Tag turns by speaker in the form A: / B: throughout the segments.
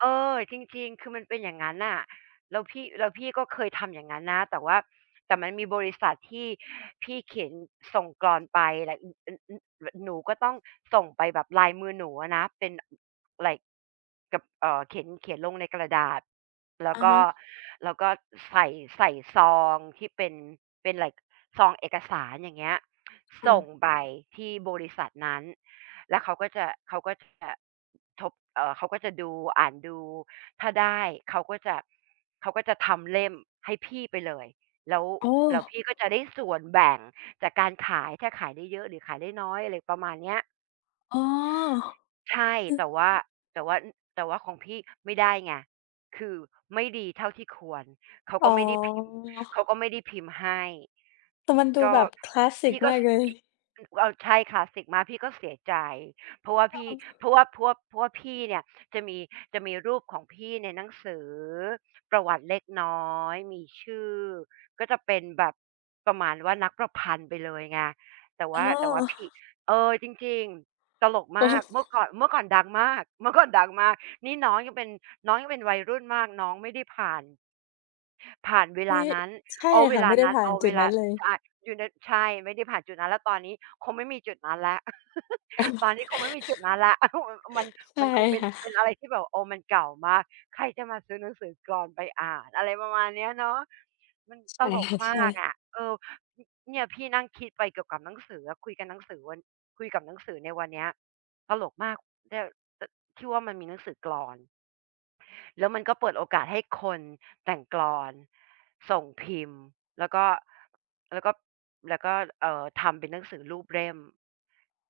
A: เออ จริง ๆ คือมันเป็นอย่างงั้นน่ะ แล้วพี่ แล้วพี่ก็เคยทำอย่างงั้นนะ แต่ว่า แต่มันมีบริษัทที่พี่เขียนส่งกลอนไป แล้ว อ อ อ อ หนูก็ต้องส่งไปแบบลายมือหนูอะนะ เป็น อ ไลก์ กับ เอ่อ เขียน เขียนลงในกระดาษ แล้
B: อ
A: ว
B: ะ
A: ก
B: ฮ
A: ็
B: ะ
A: แล้วก็ใส่ ใส่ซองที่เป็น เป็น ไลก์ ซองเอกสาร อย่างเงี้ย
B: ค่
A: ส่ง
B: ะ
A: ไปที่บริษัทนั้น แล้วเขาก็จะ เขาก็ จะ อ ทบ เอ่อ เขาก็จะดู อ่านดู ถ้าได้เขาก็จะ ช เขาก็จะทำเล่มให้พี่ไปเลย แล้ว
B: โอ้
A: แล้วพี่ก็จะได้ส่วนแบ่งจากการขาย ถ้าขายได้เยอะหรือขายได้น้อย อะไรประมาณเนี้ย
B: อ๋อ
A: ใช่
B: คื
A: แ
B: อ
A: ต่ว่า แต่ว่า อ แต่ว่าของพี่ไม่ได้ไง คือไม่ดีเท่าที่ควร เขา
B: อ๋
A: ก็
B: อ
A: ไม่ได้พิมพ์ เขาก็ไม่ได้พิมพ์ให้
B: แต่มันดู
A: ก็
B: แบบ คลาสส
A: พ
B: ิก
A: ี่ก็
B: มาก
A: ซ
B: เล
A: พี่
B: ย
A: อือ ว ใช่ คลาสสิกมาก พี่ก็เสียใจ เพราะว่า
B: ก
A: พี่
B: ็
A: เพราะว่า เพราะว่า เพราะว่าพี่เนี่ยจะมี จะมีรูปของพี่ในหนังสือประวัติเล็กน้อย มีชื่อ ก็จะเป็นแบบ ประมาณว่านักประพันธ์ไปเลยไง แต่ว
B: อ๋
A: ่
B: อ
A: า แต่ว่าพี่ เออ จริง ๆ ตลก
B: โอ
A: ม
B: ้
A: าก เมื่อก่อน เมื่อก่อนดังมาก เมื่อก่อนดังมาก นี่น้องยังเป็น น้องยังเป็นวัยรุ่นมาก น้องไม่ได้ผ่าน ผ่านเว
B: ไม
A: ล
B: ่
A: านั้น
B: ใช่
A: เอาเว
B: ค่ะ
A: ล
B: ไ
A: า
B: ม่ได้
A: นั้น
B: ผ่า
A: เอ
B: น
A: า
B: จ
A: เ
B: ุ
A: ว
B: ด
A: ล
B: นั
A: า
B: ้นเลย
A: ใช่ อยู่ใน ใช่ ไม่ได้ผ่านจุดนั้น แล้วตอนนี้คงไม่มีจุดนั้นแล้ว ตอนนี้คงไม่มีจุดนั้นแหละ มัน
B: ใช
A: ม
B: ่
A: ันคงเป็น
B: ค่ะ
A: เป็นอะไรที่แบบ โอ้ มันเก่ามาก ใครจะมาซื้อหนังสือกลอนไปอ่าน อะไรประมาณเนี้ยเนอะ มัน
B: ใช
A: ต
B: ่
A: ล
B: ค
A: ก
B: ่ะ
A: ม
B: ใช่
A: ากอะ เออ อ เนี่ยพี่นั่งคิดไปเกี่ยวกับหนังสืออะ คุยกับหนังสือวัน คุยกับหนังสือในวันเนี้ย ตลกมาก ได้ ต ที่ว่ามันมีหนังสือกลอน แล้วมันก็เปิดโอกาสให้คนแต่งกลอน ส่งพิมพ์ แล้วก็ แล้วก็ แล้วก็ เอ่อ ทำเป็นหนังสือรูปเล่ม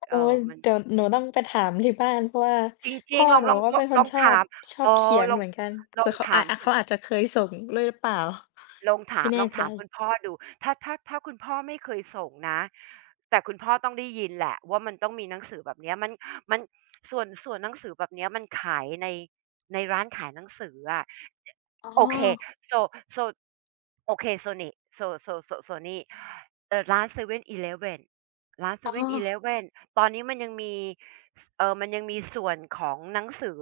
B: โ
A: เ
B: อ
A: อ
B: ๊
A: ่อ
B: ย
A: มัน
B: เดี๋ยวหนูต้องไปถามที่บ้าน เพราะว่า
A: จ
B: พ
A: ริ
B: ่
A: ง
B: อ
A: ๆ ลอ
B: ห
A: ง
B: นู
A: ลอง
B: ก็
A: ล
B: เป
A: อง
B: ็นค
A: ล
B: น
A: อง
B: ชอ
A: ถ
B: บ
A: าม
B: ชอ
A: อ
B: บ
A: ๋อ
B: เขียน
A: ลอ
B: เห
A: ง
B: มือนกัน เผ
A: ล
B: ื
A: อ
B: ่
A: ง
B: อเขา
A: ถ
B: อ
A: าม
B: อา
A: คุ
B: เข
A: ณ
B: าอาจจะเคยส่งด้วยหรือเปล่า?
A: ลองถ
B: ไม
A: า
B: ่
A: ม
B: แน่
A: ลอง
B: ใ
A: ถามคุ
B: จ
A: ณพ่อดู ถ้า ถ้า ถ้าคุณพ่อไม่เคยส่งนะ แต่คุณพ่อต้องได้ยินแหละว่ามันต้องมีหนังสือแบบเนี้ย มัน มัน ส่วน ส่วนหนังสือแบบเนี้ยมันขายใน ร้านขายหนังสืออะ จ
B: อ๋
A: โอเค
B: อ
A: So So โอเค So หนิ So So So นี่ เอ่อ ร้าน 7-Eleven ร้าน
B: อ๋อ
A: 7-Eleven ตอนนี้มันยังมี เอ่อ มันยังมีส่วนของหนังสือ